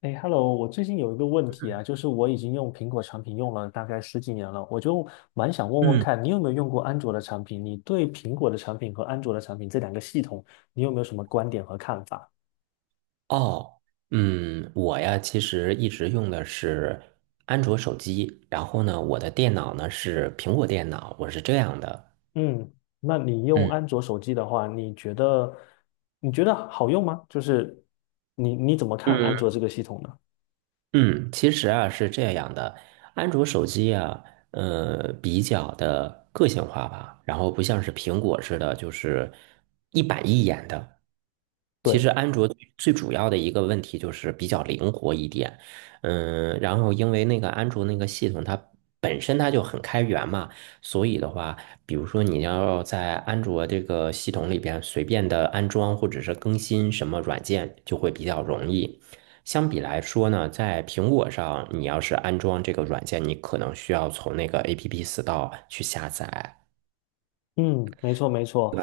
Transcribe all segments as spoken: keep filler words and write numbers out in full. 哎，Hello，我最近有一个问题啊，就是我已经用苹果产品用了大概十几年了，我就蛮想问问嗯，看，你有没有用过安卓的产品？你对苹果的产品和安卓的产品这两个系统，你有没有什么观点和看法？哦，嗯，我呀，其实一直用的是安卓手机，然后呢，我的电脑呢是苹果电脑，我是这样的。嗯，那你用嗯。安卓手机的话，你觉得你觉得好用吗？就是你你怎么看嗯安卓这个系统呢？嗯，其实啊是这样的，安卓手机啊，呃，比较的个性化吧，然后不像是苹果似的，就是一板一眼的。其实对，安卓最最主要的一个问题就是比较灵活一点，嗯，然后因为那个安卓那个系统它本身它就很开源嘛，所以的话，比如说你要在安卓这个系统里边随便的安装或者是更新什么软件，就会比较容易。相比来说呢，在苹果上，你要是安装这个软件，你可能需要从那个 A P P Store 去下载，嗯，没错没错，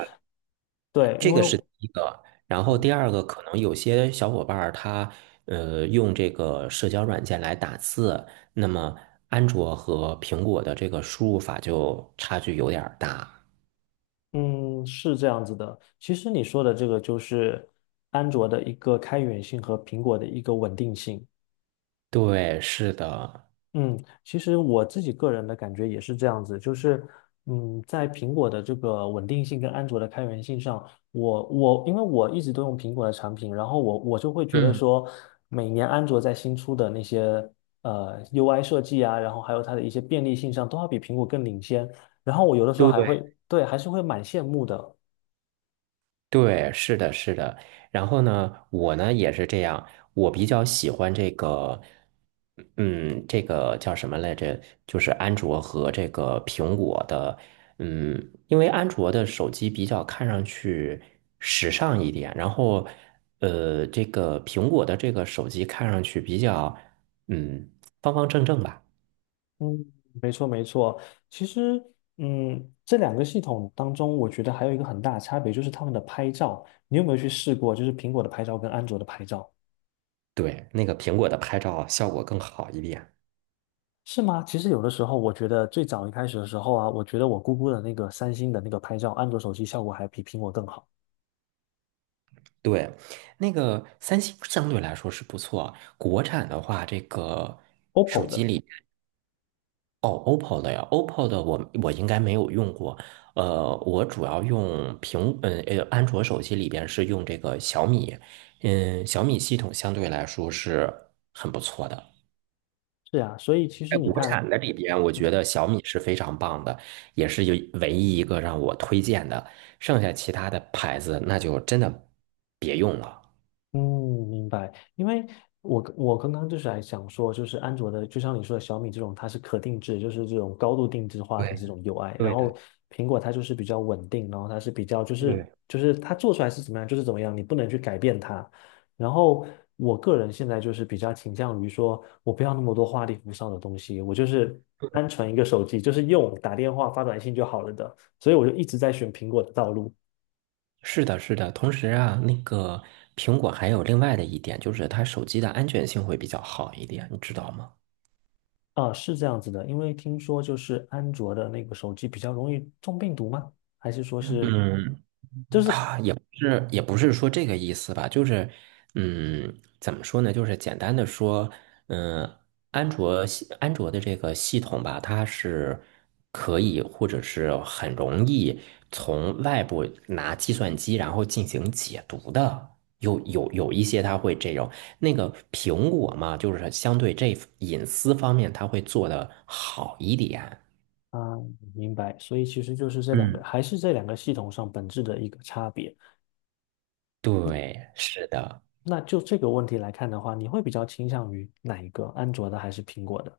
对，这因为。个是第一个。然后嗯。第二个，可能有些小伙伴儿他呃用这个社交软件来打字，那么安卓和苹果的这个输入法就差距有点儿大。嗯，是这样子的。其实你说的这个就是安卓的一个开源性和苹果的一个稳定性。对，是的。嗯，其实我自己个人的感觉也是这样子，就是嗯，在苹果的这个稳定性跟安卓的开源性上，我我因为我一直都用苹果的产品，然后我我就会觉得嗯，说，每年安卓在新出的那些呃 U I 设计啊，然后还有它的一些便利性上，都要比苹果更领先。然后我有的时候对，还会，对，还是会蛮羡慕的。对，是的，是的。然后呢，我呢也是这样，我比较喜欢这个，嗯，这个叫什么来着？就是安卓和这个苹果的，嗯，因为安卓的手机比较看上去时尚一点，然后，呃，这个苹果的这个手机看上去比较，嗯，方方正正吧。嗯，没错没错。其实，嗯，这两个系统当中，我觉得还有一个很大的差别就是他们的拍照。你有没有去试过，就是苹果的拍照跟安卓的拍照？对，那个苹果的拍照效果更好一点。是吗？其实有的时候，我觉得最早一开始的时候啊，我觉得我姑姑的那个三星的那个拍照，安卓手机效果还比苹果更好对，那个三星相对来说是不错。国产的话，这个，O P P O 的。哦，O P P O 的呀，O P P O 的我我应该没有用过。呃，我主要用苹，嗯呃，安卓手机里边是用这个小米，嗯，小米系统相对来说是很不错的。是啊，所以其实在你国看。产的里边，我觉得小米是非常棒的，也是有唯一一个让我推荐的。剩下其他的牌子，那就真的别用了。嗯，明白。因为我我刚刚就是还想说，就是安卓的，就像你说的小米这种，它是可定制，就是这种高度定制化的对，这种 U I。然对后的，苹果它就是比较稳定，然后它是比较就是对。就是它做出来是怎么样就是怎么样，你不能去改变它。然后我个人现在就是比较倾向于说，我不要那么多花里胡哨的东西，我就是单纯一个手机，就是用打电话发短信就好了的。所以我就一直在选苹果的道路。是的，是的。同时啊，那个苹果还有另外的一点，就是它手机的安全性会比较好一点，你知道吗？啊，是这样子的，因为听说就是安卓的那个手机比较容易中病毒吗？还是说是，嗯，就是是也不是说这个意思吧，就是嗯，怎么说呢？就是简单的说，嗯，安卓系安卓的这个系统吧，它是可以或者是很容易从外部拿计算机然后进行解读的。有有有一些它会这种，那个苹果嘛，就是相对这隐私方面，它会做得好一点。啊，明白，所以其实就是这两个，嗯，还是这两个系统上本质的一个差别。对，是的。那就这个问题来看的话，你会比较倾向于哪一个，安卓的还是苹果的？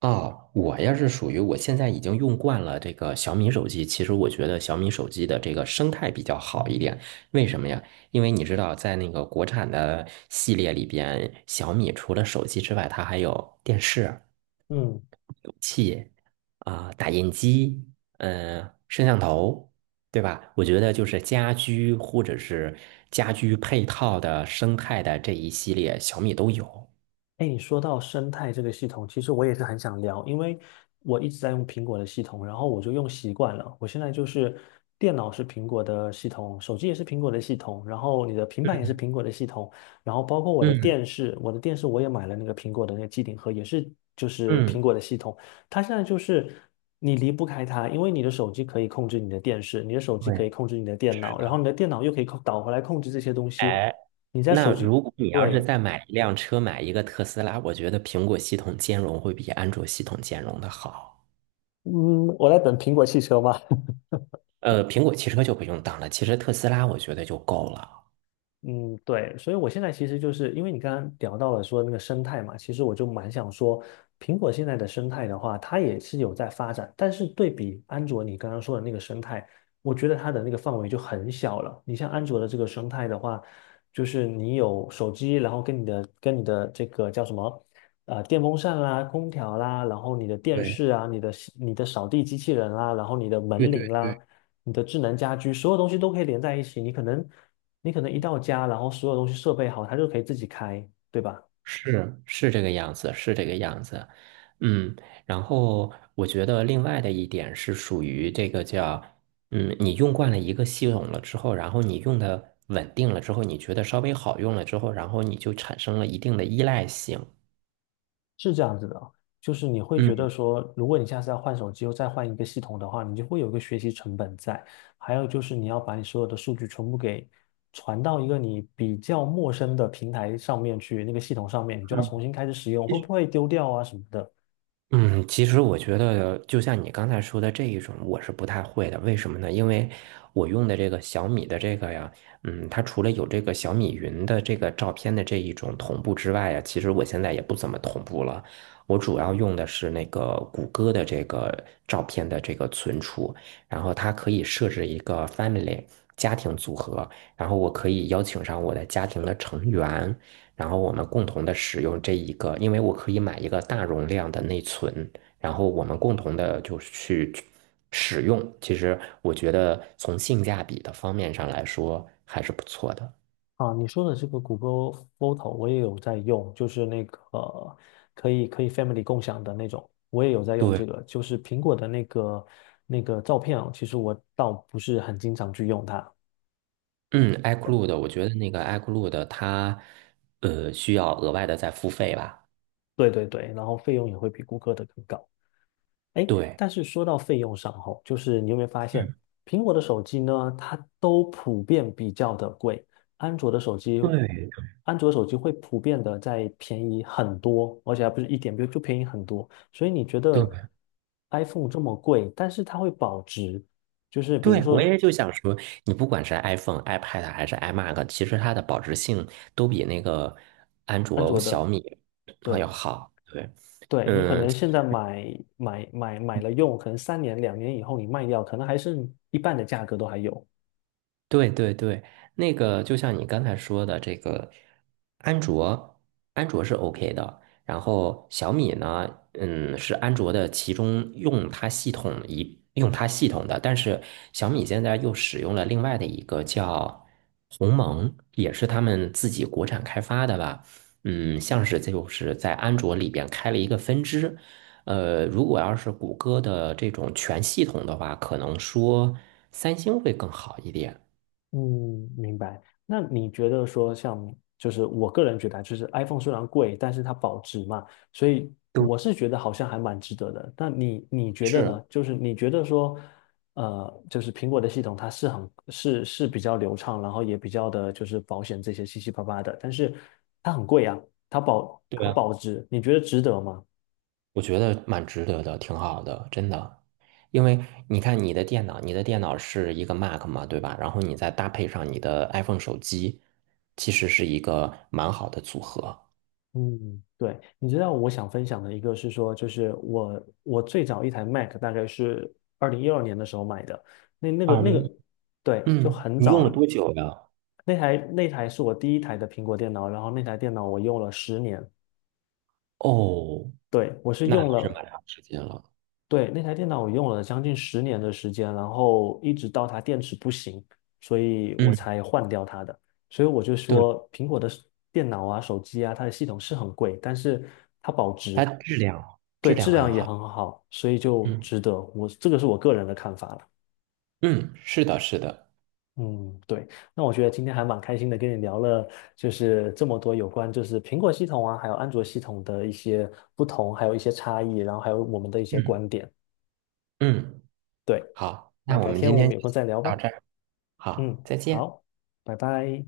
哦，我要是属于我现在已经用惯了这个小米手机。其实我觉得小米手机的这个生态比较好一点，为什么呀？因为你知道，在那个国产的系列里边，小米除了手机之外，它还有电视嗯啊、打印机、嗯、摄像头，对吧？我觉得就是家居或者是家居配套的生态的这一系列，小米都有。哎，你说到生态这个系统，其实我也是很想聊，因为我一直在用苹果的系统，然后我就用习惯了。我现在就是电脑是苹果的系统，手机也是苹果的系统，然后你的平板也是嗯苹果的系统，然后包括我的嗯电视，我的电视我也买了那个苹果的那个机顶盒，也是就是苹嗯，果的系统。它现在就是你离不开它，因为你的手机可以控制你的电视，你的手机可对，以控制你的电是脑，然后你的。的电脑又可以控导回来控制这些东西。你在那手机，如果你要是对。再买一辆车，买一个特斯拉，我觉得苹果系统兼容会比安卓系统兼容的好。嗯，我在等苹果汽车嘛，呃，苹果汽车就不用当了，其实特斯拉我觉得就够了。嗯，对，所以我现在其实就是因为你刚刚聊到了说那个生态嘛，其实我就蛮想说，苹果现在的生态的话，它也是有在发展，但是对比安卓你刚刚说的那个生态，我觉得它的那个范围就很小了。你像安卓的这个生态的话，就是你有手机，然后跟你的跟你的这个叫什么，呃，电风扇啦、空调啦，然后你的电对视啊、你的你的扫地机器人啦，然后你的对门对铃啦。对，你的智能家居，所有东西都可以连在一起。你可能你可能一到家，然后所有东西设备好，它就可以自己开，对吧？是是这个样子，是这个样子，嗯，然后我觉得另外的一点是属于这个叫，嗯，你用惯了一个系统了之后，然后你用的稳定了之后，你觉得稍微好用了之后，然后你就产生了一定的依赖性，是这样子的哦，就是你会觉嗯。得说，如果你下次要换手机又再换一个系统的话，你就会有一个学习成本在。还有就是你要把你所有的数据全部给传到一个你比较陌生的平台上面去，那个系统上面，你就要重新开始使用，会不会丢掉啊什么的？嗯，其实我觉得，就像你刚才说的这一种，我是不太会的。为什么呢？因为我用的这个小米的这个呀，嗯，它除了有这个小米云的这个照片的这一种同步之外呀，其实我现在也不怎么同步了。我主要用的是那个谷歌的这个照片的这个存储，然后它可以设置一个 family 家庭组合，然后我可以邀请上我的家庭的成员，然后我们共同的使用这一个，因为我可以买一个大容量的内存，然后我们共同的就是去使用。其实我觉得从性价比的方面上来说还是不错的。啊，你说的这个谷歌 Photo 我也有在用，就是那个可以可以 family 共享的那种，我也有在用对，这个。就是苹果的那个那个照片啊，其实我倒不是很经常去用它。嗯，iCloud,我觉得那个 iCloud 它呃需要额外的再付费吧？对对对，然后费用也会比谷歌的更高。哎，对。但是说到费用上吼，就是你有没有发现，苹果的手机呢，它都普遍比较的贵，安卓的手机，对安卓手机会普遍的在便宜很多，而且还不是一点，比如就便宜很多。所以你觉得 对 iPhone 这么贵，但是它会保值，就是比如对，我说也就想说，你不管是 iPhone、iPad 还是 iMac,其实它的保值性都比那个安安卓、卓小的，米要对好。对。对，你可嗯。能现在买买买买了用，可能三年两年以后你卖掉，可能还剩一半的价格都还有。对对对，那个就像你刚才说的，这个安卓，安卓是 OK 的。然后小米呢，嗯，是安卓的其中用它系统一用它系统的，但是小米现在又使用了另外的一个叫鸿蒙，也是他们自己国产开发的吧？嗯，像是就是在安卓里边开了一个分支。呃，如果要是谷歌的这种全系统的话，可能说三星会更好一点。嗯，明白。那你觉得说像，就是我个人觉得啊就是 iPhone 虽然贵，但是它保值嘛，所以都我是觉得好像还蛮值得的。那你你觉得是，呢？就是你觉得说，呃，就是苹果的系统它是很是是比较流畅，然后也比较的就是保险这些七七八八的，但是它很贵啊，它保对它啊，保值，你觉得值得吗？我觉得蛮值得的，挺好的，真的。因为你看你的电脑，你的电脑是一个 Mac 嘛，对吧？然后你再搭配上你的 iPhone 手机，其实是一个蛮好的组合。嗯，对，你知道我想分享的一个是说，就是我我最早一台 Mac 大概是二零一二年的时候买的，那那个二那个，零，对，就嗯，很你用了早，多久呀？那台那台是我第一台的苹果电脑，然后那台电脑我用了十年，哦，对，我是那还用是了蛮长时间了。对，那台电脑我用了将近十年的时间，然后一直到它电池不行，所以我嗯，才换掉它的。所以我就对，说，苹果的电脑啊、手机啊，它的系统是很贵，但是它保它值，质量对，质质量很量也好。很好，所以就嗯值得。我这个是我个人的看法了。嗯，是的，是的。嗯，对。那我觉得今天还蛮开心的，跟你聊了就是这么多有关就是苹果系统啊，还有安卓系统的一些不同，还有一些差异，然后还有我们的一些嗯观点。嗯，对，好，那那我改们天今我天们就有空再聊到吧。这儿。好，嗯，再见。好，拜拜。